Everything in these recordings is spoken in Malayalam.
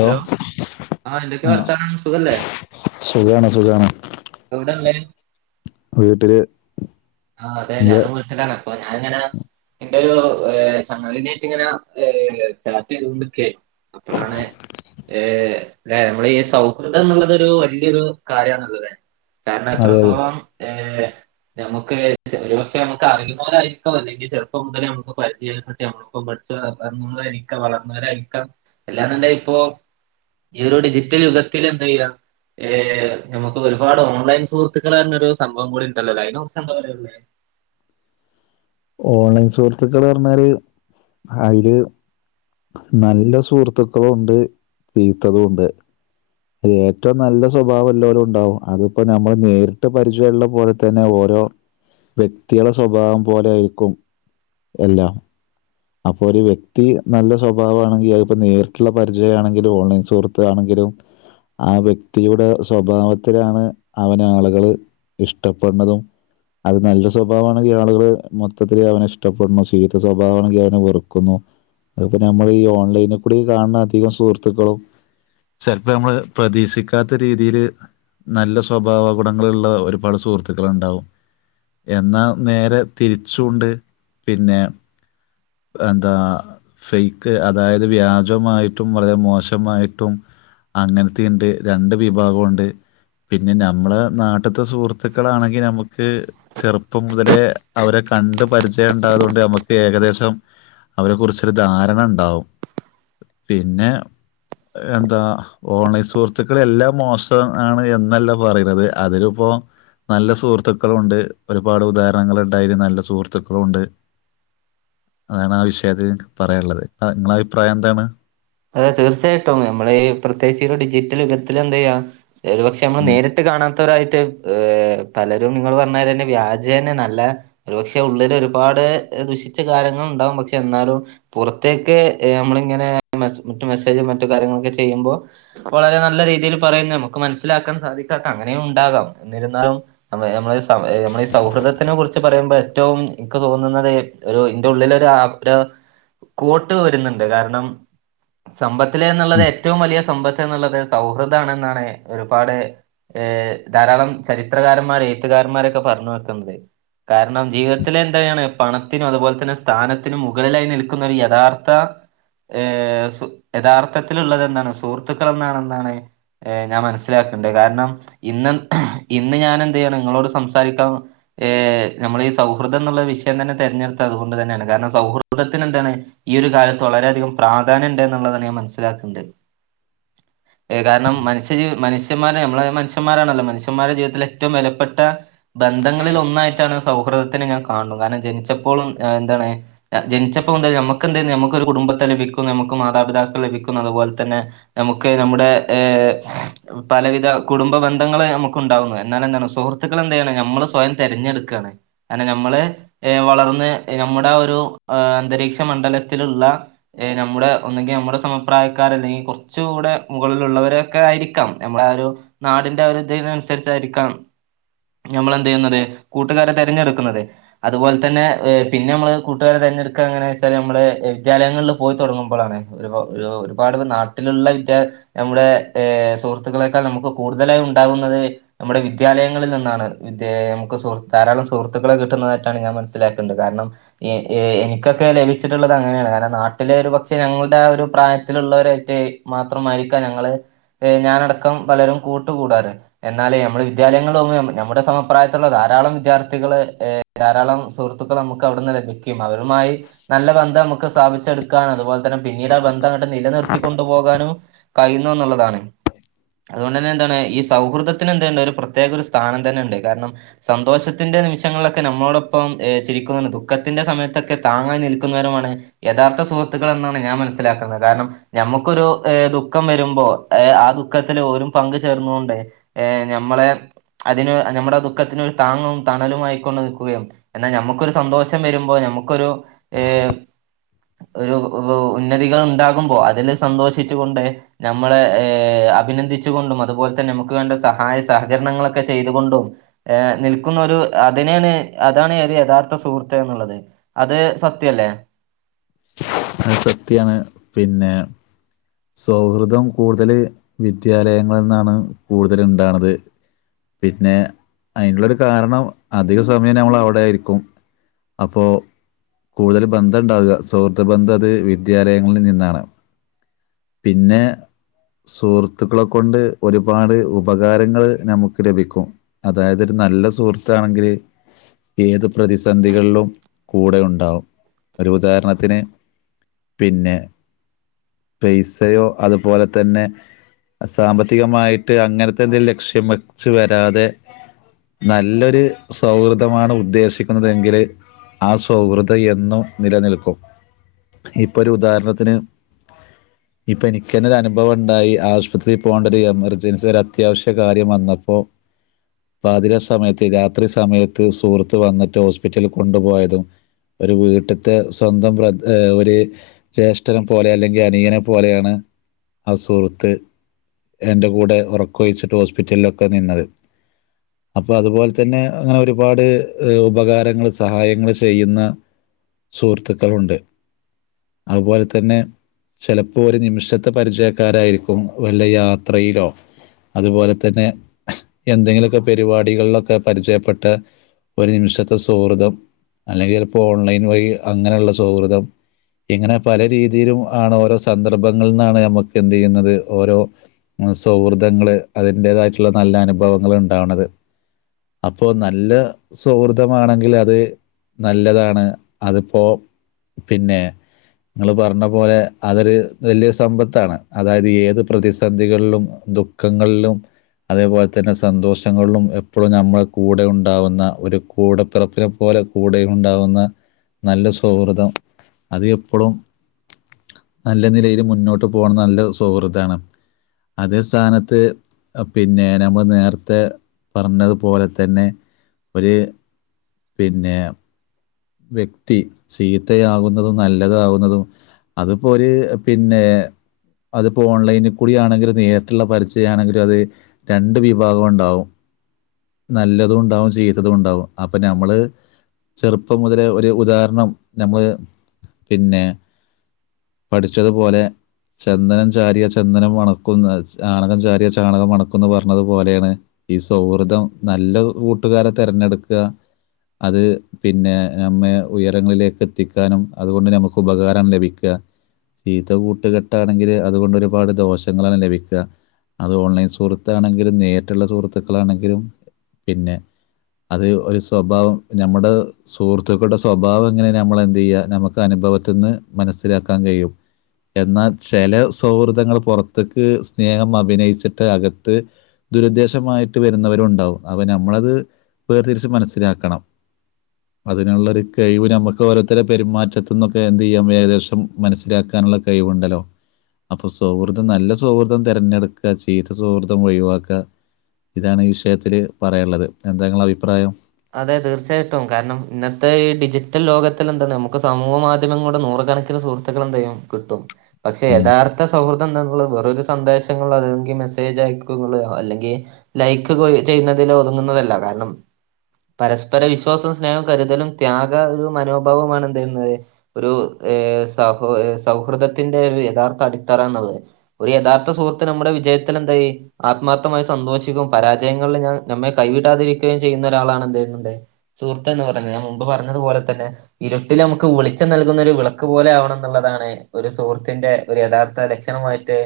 ഹലോ ആ എന്തൊക്കെ വാർത്താനം സുഖല്ലേ സുഖാണ് സുഖമാണ് എവിടെള്ളേ വീട്ടില് ആ അതെ ഇയ്യ് ഞാനും വീട്ടിലാണ് അപ്പൊ ഞാനിങ്ങനെ എ ഒരു എ ചങ്ങലിനായിട്ട ഇങ്ങനെ ചാറ്റ് ചെയ്തൊണ്ടിക്ക അപ്പോഴാണ് ഹ നമ്മൾ സൗഹൃദം എന്നുള്ള ഒരു വലിയൊരു കാര്യണുള്ളത് കാരണം അതെ അതെ എത്രത്തോളം ഏർ ഞമ്മക്ക് ഒരു പക്ഷെ നമുക്ക് അറിയുന്നവരായിരിക്കും അല്ലെങ്കിൽ ചെറപ്പം മുതേമുക്ക് പരിചയപ്പെട്ടിമ്മളിപ്പോഠരിക്കാം വളർന്നവരായിരിക്കാം എല്ലാന്നുണ്ട ഇപ്പൊ ഈ ഒരു ഡിജിറ്റൽ യുഗത്തിൽ എന്താ ചെയ്യുക നമുക്ക് ഒരുപാട് ഓൺലൈൻ സുഹൃത്തുക്കൾ ഒരു സംഭവം കൂടി ഉണ്ടല്ലോല്ലോ അ സംഭംവരള്ളേ ഓൺലൈൻ സുഹൃത്തുക്കൾ പറഞ്ഞാല് അതില് നല്ല സുഹൃത്തുക്കളുണ്ട് ചീത്തതും ഉണ്ട് ഏറ്റവും നല്ല സ്വഭാവം എല്ലരും ഉണ്ടാവും അതിപ്പോ നമ്മൾ നേരിട്ട് പരിചയമള്ള പോലെ തന്നെ ഓരോ വ്യക്തികയുടെ സ്വഭാവം പോലെ ആയിരിക്കും എല്ലാം അപ്പൊ ഒരു വ്യക്തി നല്ല സ്വഭാവമാണെങ്കിൽ അപ്പോ നേരിട്ടുള്ള പരിചയ ആണെങ്കിലും ഓൺലൈൻ സുഹൃത്തു ആണെങ്കിലും ആ വ്യക്തിയുടെ സ്വഭാവത്തിലാണ് അവന ആളുകള് ഇഷ്ടപ്പെടുന്നതും അത് നല്ല സ്വഭാവമാണെങ്കിൽ ആളുകള് മൊത്തത്തില് അവന് ഇഷ്ടപ്പെടണ ചീത്ത സ്വഭാവമാണെങ്കിൽ വേറക്കുന്നു അതിപ്പോ നമ്മൾ ഈ ഓൺലൈനിൽ കൂടി കാണുന്ന അധികം സുഹൃത്തുക്കളും ചിലപ്പോ നമ്മള് പ്രതീക്ഷിക്കാത്ത രീതിയില് നല്ല സ്വഭാവ ഗുണങ്ങളള്ള ഒരുപാട് സുഹൃത്തുക്കൾ ഉണ്ടാവും എന്നാ നേരെ തിരിച്ചൊണ്ട് പിന്നെ എന്താ ഫെയക്ക് അതായത് വ്യാജമായിട്ടും വള മോശമായിട്ടും അങ്ങനത്ത ഉണ്ട് രണ്ട് വിഭാഗം ഉണ്ട് പിന്നെ നമ്മളെ നാട്ടത്തെ സുഹൃത്തുക്കളാണെങ്കിൽ നമുക്ക് ചെറുപ്പം മുതലേ അവരെ കണ്ട് പരിചയം ഉണ്ടായതുക കൊണ്ട് നമുക്ക് ഏകദേശം അവരെ കുറിച്ചൊരു ധാരണ ഉണ്ടാവും പിന്നെ എന്താ ഓൺലൈൻ സുഹൃത്തുക്കൾ എല്ലാം മോശം ആണ് എന്നല്ല പറയുന്നത് അതില ഇപ്പോ നല്ല സുഹൃത്തുക്കളുണ്ട് ഒരുപാട് ഉദാഹരണങ്ങുണ്ടായിന് നല്ല സുഹൃത്തുക്കളുണ്ട് അതാണ് ആ വിഷയത്തിൽക്ക് പറയാനുള്ളത് നിങ്ങള അഭിപ്രായം എന്താണ് അതെ തീർച്ചയായിട്ടും നമ്മെ ഈ പ്രത്യേകി ഒരു ഡിജിറ്റൽ യുഗത്തിൽ എന്ത് ചെയ്യാ ശരി പക്ഷെ നമ്മ ഉം നേരിട്ട് കാണാൻ ത്തായിട്ട് പലരും നിങ്ങൾ പറഞ്ഞൽ തന്നെ വ്യാജം തന്നെ നല്ല ഒരുപക്ഷെ ഉള്ളിൽ ഒരുപാട് ദുശിച്ച കാര്യങ്ങൾ ഉണ്ടാവും പക്ഷെ എന്നാലും പുറത്തേക്ക് നമ്മള ഇങ്ങനെ മറ്റു മെസ്സേജും മറ്റു കാര്യങ്ങളൊക്കെ ചെയ്യുമ്പോ വളരെ നല്ല രീതിയിൽ പറയുന്നത് നമുക്ക് മനസ്സിലാക്കാൻ സാധിക്കാത്തെ അങ്ങനെയും ഉണ്ടാകാം എന്നിരാലും നമ്മളെ നമ്മള ഈ സൗഹൃദത്തിനെ കുറിച്ച് പറയുമ്പോ ഏറ്റവും എനിക്ക് തോന്നുന്നത് ഒരു ഇൻ്റെ ഉള്ളിൽ ഒരു കോട്ട് വരുന്നുണ്ട് കാരണം സമ്പത്തി എന്നുള്ളത് ഉം. ഏറ്റവും വലിയ സമ്പത്ത് എന്നുള്ളത് സൗഹൃദണെന്നാണ് ഒരുപാട് ഏ ധാരാളം ചരിത്രകാരന്മാർ എഴുത്തുകാരന്മാരൊക്കെ പറഞ്ഞു വെക്കുന്നത് കാരണം ജീവിതത്തിലെ എന്താണ് പണത്തിനും അതുപോലെ തന്നെ സ്ഥാനത്തിനും മുകളിലായി നിൽക്കുന്ന ഒരു യഥാർത്ഥ ഹ യഥാർത്ഥത്തിലുള്ളത് എന്താണ് സുഹൃത്തുക്കൾ എന്താണെന്നാണ് ഞാൻ മനസ്സിലാക്കേണ്ടത് കാരണം ഇന്ന് ഇന്ന് ഞാൻ എന്തെയാണ് നിങ്ങളോട് സംസാരിക്കാം ഏഹ് നമ്മൾ ഈ സൗഹൃദം എന്നുള്ള വിഷയം തന്നെ തിരഞ്ഞെടുത്ത അതുകൊണ്ട് തന്നെയാണ് കാരണം സൗഹൃദത്തിന് എന്താണ് ഈ ഒരു കാലത്ത് വളരെയധികം പ്രാധാന്യം ഉണ്ട് എന്നുള്ളതാണ് ഞാൻ മനസ്സിലാക്കേണ്ടത് കാരണം മനുഷ്യ മനുഷ്യന്മാരെ നമ്മളെ മനുഷ്യന്മാരാണല്ലോ മനുഷ്യന്മാടെ ജീവിതത്തില ഏറ്റവും വിലപ്പെട്ട ബന്ധങ്ങളിൽ ഒന്നായിട്ടാണ് സൗഹൃദത്തിനെ ഞാൻ കാണും കാരണം ജനിച്ചപ്പോഴും എന്താണ് ജനിച്ചപ്പോൾ എന്തായ നമുക്ക് എന്ത നമുക്കൊ ഒരു കുടുംബത്തെ ലഭിക്കും നമുക്ക് മാതാപിതാക്കൾ ലഭിക്കുന്നു അതുപോലെ തന്നെ നമുക്ക് നമ്മുടെ ഏ പലവിധ കുടുംബ ബന്ധങ്ങള് നമുക്ക് ഉണ്ടാവുന്നു എന്നാല എന്താണ് സുഹൃത്തുക്കൾ എന്താണ് നമ്മള് സ്വയം തിരഞ്ഞെടുക്കുകയാണ് കാരണം നമ്മള് ഏ വളർന്ന് നമ്മുടെ ഒരു അന്തരീക്ഷ മണ്ഡലത്തിലുള്ള നമ്മുടെ ഒന്നങ്കിൽ നമ്മുടെ സമപ്രായക്കാർ അല്ലെങ്കിൽ കുറച്ച കൂടെ മുകളിലുള്ളവരൊക്കെ ആയിരിക്കാം നമ്മുടെ ആ ഒരു നാടിന്റെ ഒരു ഇതിന അനുസരിച്ചായിരിക്കാം നമ്മൾ എന്ത് ചെയ്യുന്നത് കൂട്ടുകാരെ തിരഞ്ഞെടുക്കുന്നത് അതുപോലെ തന്നെ പിന്നെ നമ്മള് കൂട്ടുകാരെ തിരഞ്ഞെടുക്കാ എങ്ങനാ വെച്ചാൽ നമ്മള് വിദ്യാലയങ്ങളിൽ പോയി തുടങ്ങുമ്പോളണ് ഒരു ഒരുപാട് നാട്ടിലുള്ള വിദ്യ നമ്മുടെ സുഹൃത്തുക്കളെക്കാൾ നമുക്ക് കൂടുതലായി ഉണ്ടാകുന്നത് നമ്മുടെ വിദ്യാലയങ്ങളിൽ നിന്നാണ് വിദ്യ നമു സ ധാരാളം സുഹൃത്തുക്കളെ കിട്ടുന്നതായിട്ടാണ് ഞാൻ മനസ്സിലാക്കേണ്ടത് കാരണം എനിക്കൊക്കെ ലഭിച്ചിട്ടുള്ളത് അങ്ങനെയാണ് കാരണം മട്ട ഒരു പക്ഷെ ഞങ്ങളുടെ ആ ഒരു പ്രായത്തിലുള്ളവരറ്റെ മാത്രമായിരിക്കാം ഞങ്ങള് ഞാനടക്കം പലരും കൂട്ട കൂടാറ് എന്നാലേ നമ്മള് വിദ്യാലയങ്ങളൾ നമ്മുടെ സമപ്രായത്തിലുള്ള ധാരാളം വിദ്യാർത്ഥികൾ ധാരാളം സുഹൃത്തുക്കൾ നമുക്ക് അവിടുന്ന് ലഭിക്കും അവരുമായി നല്ല ബന്ധം സ്ഥാപിച്ചെടുത്ത് കാന അതുപോല പിന്നീട് ബന്ധങ്ങട്ട് നിലനിർത്ത ത്തി കൊണ്ടു പോകാനും കഴിയുന്നു എന്നുള്ളതാണ്. അതുകൊണ്ടന്നെ എന്താണ് ഈ സൗഹൃദത്തിന് എന്തുണ്ട് ഒരു പ്രത്യേക ഒരു സ്ഥാനം തന്നെ ഉണ്ട്. കാരണം സന്തോഷത്തിന്റെ നിമിങ്ങളൊക്കെ നമ്മളോടൊപ്പം ചിരിക്കുന്ന ദുഃഖത്തിന്റെ സമയത്തൊക്കെ താങ്ങായി നിൽക്കുന്നവരുമാണ് യഥാർത്ഥ സുഹൃ ത്തുക്കൾ എന്നാണ് ഞാൻ മനസ്സിലാക്കുന്നത്. കാരണം നമ്മുക്കൊരു ഏ ദുഃഖം വരുമ്പോ ആ ദുഃഖത്തിൽ ഓരും പങ്ക് ചേർന്ന് കൊണ്ടെഏർ് ഞമ്മളെ അതിന് അന്നു നമ്മുടെ ദുഃഖത്തിന് ഒരു താങ്ങും തണലും ആയിക്കൊണ്ട് നിക്കുകയും എന്നാൽ നമ്മുക്കൊരു സന്തോഷം വരുമ്പോ ഞമ്മക്കൊരു ഏ് ഒരു ഉന്നതികൾ ഉണ്ടാകുമ്പോ അതിൽ സന്തോഷിച്ചുകൊണ്ട് നമ്മളെ ഏർ അഭിനന്ദിച്ചു കൊണ്ടും അതുപോലെ തന്നെ നമുക്ക് വേണ്ട സഹായ സഹകരണങ്ങളൊക്കെ ചെയ്തുകൊണ്ടും ഏർ നിൽക്കുന്ന ഒരു അതിനെയാണ് അതാണ് ഒരു യഥാർത്ഥ സുഹൃത്ത് എന്നുള്ളത് അത് സത്യല്ലേ. ആ സത്യാണ്. പിന്നെ സൗഹൃദം കൂടുതൽ വിദ്യാലയങ്ങളിൽ നിന്നാണ് കൂടുതൽ ഉണ്ടാണത്. പിന്നെ അതിനുള്ളൊരു കാരണം അധിക സമയം നമ്മൾ അവിടെ ആയിരിക്കും അപ്പോ കൂടുതൽ ബന്ധം ഉണ്ടാവാ സൗഹൃദ ബന്ധം അത് വിദ്യാലയങ്ങളിൽ നിന്നാണ്. പിന്നെ സുഹൃത്തുക്കളെ കൊണ്ട് ഒരുപാട് ഉപകാരങ്ങൾ നമുക്ക് ലഭിക്കും. അതായത് ഒരു നല്ല സുഹൃത്താണെങ്കില് ഏത് പ്രതിസന്ധികളിലും കൂടെ ഉണ്ടാവും. ഒരു ഉദാഹരണത്തിന്, പിന്നെ പൈസയോ അതുപോലെ തന്നെ സാമ്പത്തികമായിട്ട് അങ്ങനത്തെ എന്തെങ്കിലും ലക്ഷ്യം വെച്ച് വരാതെ നല്ലൊരു സൗഹൃദമാണ് ഉദ്ദേശിക്കുന്നതെങ്കില് ആ സൗഹൃദം എന്നും നിലനിൽക്കും. ഇപ്പൊ ഒരു ഉദാഹരണത്തിന് ഇപ്പൊ എനിക്ക് തന്നെ ഒരു അനുഭവം ഉണ്ടായി ആശുപത്രിൽ പോകേണ്ട ഒരു എമർജൻസി ഒരു അത്യാവശ്യ കാര്യം വന്നപ്പോ അതിര സമയത്ത് രാത്രി സമയത്ത് സുഹൃത്ത് വന്നിട്ട് ഹോസ്പിറ്റലിൽ കൊണ്ടുപോയതും ഒരു വീട്ട്ത്തെ സ്വന്തം ബ്രദ ഒരു ജ്യേഷ്ഠനെ പോലെ അല്ലെങ്കിൽ അനിയനെ പോലെയാണ്. ആ സുഹൃത്ത് എൻ്റെ കൂടെ ഉറക്കൊഴിച്ചിട്ട് ഹോസ്പിറ്റലിലൊക്കെ നിന്നത് അപ്പൊ അതുപോലെ തന്നെ. അങ്ങനെ ഒരുപാട് ഉപകാരങ്ങള് സഹായങ്ങൾ ചെയ്യുന്ന സുഹൃത്തുക്കളുണ്ട്. അതുപോലെ തന്നെ ചെല പ്പോ ഒരു നിമിഷത്തെ പരിചയക്കാരായിരിക്കും വല്ല യാത്രയിലോ അതുപോലെ തന്നെ എന്തെങ്കിലുമൊക്കെ പരിപാടികളിലൊക്കെ പരിചയപ്പെട്ട ഒരു നിമിഷത്തെ സൗഹൃതം അല്ലെങ്കിൽ ചിലപ്പോ ഓൺലൈൻ വഴി അങ്ങനെയുള്ള സൗഹൃദം ഇങ്ങനെ പല രീതിയിലും ആണ്. ഓരോ സൗ സന്ദർഭങ്ങളിൽ നിന്നാണ് നമുക്ക് എന്ത് ചെയ്യുന്നത് ഓരോ സൗഹൃദങ്ങള് അതിൻ്റെതായിട്ടുള്ള നല്ല അനുഭവങ്ങൾ ഉണ്ടാവുണത്. അപ്പോ നല്ല സൗഹൃദമാണെങ്കിൽ അത് നല്ലതാണ്. അതിപ്പോ പിന്നെ നിങ്ങൾ പറഞ്ഞ പോലെ അതൊരു വലിയ സമ്പത്താണ്. അതായത് ഏത് പ്രതിസന്ധികളിലും ദുഃഖങ്ങളിലും അതേപോലെ തന്നെ സന്തോഷങ്ങളിലും എപ്പളും ഞമ്മളെ കൂടെ ഉണ്ടാവുന്ന ഒരു കൂടെപ്പിറപ്പിനെ പോലെ കൂടെ ഉണ്ടാവുന്ന നല്ല സൗഹൃദം അത് എപ്പളും നല്ല നിലയിൽ മുന്നോട്ട് പോണ നല്ല സൗഹൃതാണ്. അതേ സ്ഥാനത്ത് പിന്നെ നമ്മൾ നേരത്തെ പറഞ്ഞതുപോലെ തന്നെ ഒരു പിന്നെ വ്യക്തി ചീത്തയാകുന്നതും നല്ലതാകുന്നതും അതിപ്പോ ഒര് പിന്നെ അതിപ്പോ ഓൺലൈനിൽ കൂടി ആണെങ്കിലും നേരിട്ടുള്ള പരിചയാണെങ്കിലും അത് രണ്ട് വിഭാഗം ഉണ്ടാവും. നല്ലതും ഉണ്ടാവും. ചീത്തതുംണ്ടാവും. അപ്പൊ നമ്മള് ചെറുപ്പം മുതലേ ഒരു ഉദാഹരണം നമ്മള് പിന്നെ പഠിച്ചതുപോലെ ചന്ദനംചാരിയ ചന്ദനം മണക്കുന്ന ചാണകം ചാരിയ ചാണകം മണക്കുംന്ന് പറഞ്ഞതു പോലെയാണ് ഈ സൗഹൃദം. നല്ല കൂട്ടുകാരെ തെരഞ്ഞെടുക്ക അത് പിന്നെ നമ്മെ ഉയരങ്ങളിലേക്കെത്തിക്കാനും അതുകൊണ്ട് നമുക്കുപകാരം ലഭിക്ക ചീത്ത കൂട്ടുകെട്ടാണെങ്കില് അതുകൊണ്ടൊരുപാട് ദോഷങ്ങളാണ് ലഭിക്ക. അത് ഓൺലൈൻ സുഹൃത്താണെങ്കിലും, നേരിട്ട്ള്ള സുഹൃത്തുക്കളാണെങ്കിലും പിന്നെ അത് ഒരു സ്വഭാവം നമ്മുടെ സുഹൃത്തുക്കളുടെ സ്വഭാവെങ്ങനെന്ന് നമ്മളെന്ത് ചെയ്യുക നമുക്കനുഭവത്തിന്ന് മനസ്സിലാക്കാൻ കഴിയും. എന്നാൽ ചില സൗഹൃദങ്ങൾ പുറത്തേക്ക് സ്നേഹം അഭിനയിച്ചിട്ട് അകത്ത് ദുരുദ്ദേശമായിട്ട് വരുന്നവരുണ്ടാവും. അപ്പ നമ്മളത് വേർതിരിച്ച് മനസ്സിലാക്കണം അതിനുള്ളൊരു കഴിവ് നമുക്ക് ഓരോരുത്തരുടെ പെരുമാറ്റത്തന്നൊക്കെ എന്ത് ചെയ്യാം ഏകദേശം മനസ്സിലാക്കാനുള്ള കഴിവുണ്ടല്ലോ അപ്പൊ സൗഹൃദം നല്ല സൗഹൃദം തിരഞ്ഞെടുക്കുക ചീത്ത സൗഹൃദം ഒഴിവാക്കുക ഇതാണ് ഈ വിഷയത്തില്. പറയാനുള്ളത് എന്താ നിങ്ങടെ അഭിപ്രായം. അതെ തീർച്ചയായിട്ടും കാരണം ഇന്നത്തെ ഈ ഡിജിറ്റൽ ലോകത്തിലെന്താണ് നമുക്ക് സമൂഹ മാധ്യമങ്ങളൂടെ നൂറുകണക്കിന് സുഹൃത്തുക്കള് എന്തായാലും കിട്ടും പക്ഷെ യഥാർത്ഥ സൗഹൃദം എന്താന്ന് വേറൊരു സന്ദേശങ്ങളോ അല്ലെങ്കിൽ മെസ്സേജയക്കോന്നുള്ള അല്ലെങ്കിൽ ലൈക്ക് ചെയ്യുന്നതിലോ ഒതുങ്ങുന്നതല്ല കാരണം. പരസ്പര വിശ്വാസോം സ്നേഹോം കരുതലും ത്യാഗാകുന്ന മനോഭാവവുമാണ് എന്ത്‌ ചെയ്യുന്നത് ഒരു ഏ സൗഹ എ സൗഹൃദത്തിന്റെ യഥാർത്ഥ അടിത്തറന്നുള്ളത്. ഒരു യഥാർത്ഥ സുഹൃത്ത് നമ്മുടെ വിജയത്തിലെന്തായി ആത്മാർത്ഥമായി സന്തോഷിക്കുകയും പരാജയങ്ങളിൽ ഞ നമ്മെ കൈവിടാതിരിക്കുകയും ചെയ്യു ന്നൊരാളാണ് എന്ത് നമ്മുടെ സുഹൃത്തെന്ന് പറയുന്നെ ഞാൻ മുമ്പ് പറഞ്ഞതുപോലെ തന്നെ ഇരുട്ടിൽ നമുക്ക് വെളിച്ചം നൽകുന്ന ഒരു വിളക്ക് പോലെ ആവണംന്നുള്ളതാണ് ഒരു സുഹൃത്തിന്റെ ഒരു യഥാർത്ഥ ലക്ഷണമായിട്ട്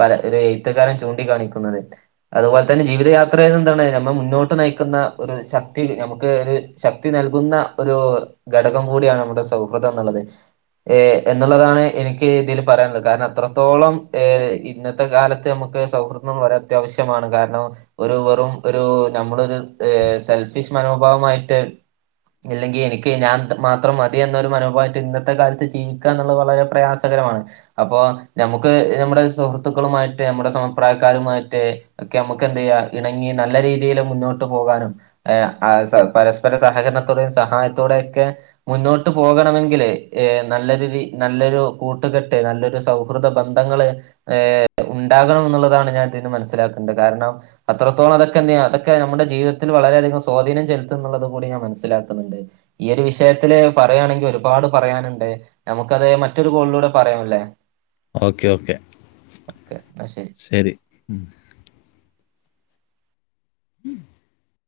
പല ഒരു എഴുത്തുകാരൻ ചൂണ്ടാണിക്കുന്നത്. അതുപോലെ തന്നെ ജീവിതയാത്രയിലെന്താണ് നമ്മളെ മുന്നോട്ട് നയിക്കുന്ന ഒരു ശക്തി നമുക്ക് ഒരു ശക്തി നൽകുന്ന ഒരു ഘടകം കൂടിയാണ് നമ്മുടെ സൗഹൃദം ഏ എന്നുള്ളത് എനിക്ക് ഇതിൽ പറയാനുള്ളത് കാരണം അത്രത്തോളം ഏ ഇന്നത്തെ കാലത്ത് നമുക്ക് സൗഹൃദം വളരെ അത്യാവശ്യമാണ് കാരണം ഒരു വെറും ഒരു നമ്മളൊരു- ഏ സെൽഫിഷ് മനോഭാവമായിട്ട് ഇല്ലെങ്കി എനിക്ക് ഞാൻ മാത്രം മതിയെന്നൊരു മനോഭാവമായിട്ട് ഇന്നത്തെ കാലത്ത് ജീവിക്കാന്നുള്ളത് വളരെ പ്രയാസകരമാണ് അപ്പോ നമ്മുക്ക് നമ്മുടെ സുഹൃത്തുക്കളുമായിട്ട് നമ്മുടെ സമപ്രായക്കാരുമായിട്ട് ഒക്കെ നമുക്കെന്ത് ചെയ്യാം ഇണങ്ങി നല്ല രീതിയിൽ മുന്നോ പോകാനും പരസ്പര സഹകരണത്തോടെയും സഹായത്തോടെയൊക്കെ മുന്നോട്ട് പോകണമെങ്കിലെ നല്ലൊരു നല്ലൊരു കൂട്ടുകെട്ട് നല്ലൊരു സൗഹൃദ ബന്ധങ്ങൾ ഉണ്ടാകണം എന്നുള്ളതാണ് ഞാൻ ഇതിൽ നിന്ന് മനസ്സിലാക്കേണ്ടത്. കാരണം അത്രത്തോളം അതൊക്കെ അതൊക്കെ നമ്മുടെ ജീവിതത്തിൽ വളരെയധികം സ്വാധീനം ചെലുത്തുന്നുള്ളത് കൂടി ഞാൻ മനസ്സിലാക്കുന്നുണ്ട്. ഈ ഒരു വിഷയത്തില് പറയുകയാണെങ്കിൽ ഒരുപാട് പറയാനുണ്ട് നമുക്കത് മറ്റൊരു കോളിലൂടെ പറയാംല്ലേ. ഓക്കെ ഓക്കെ ശരി ഉം. ഉം.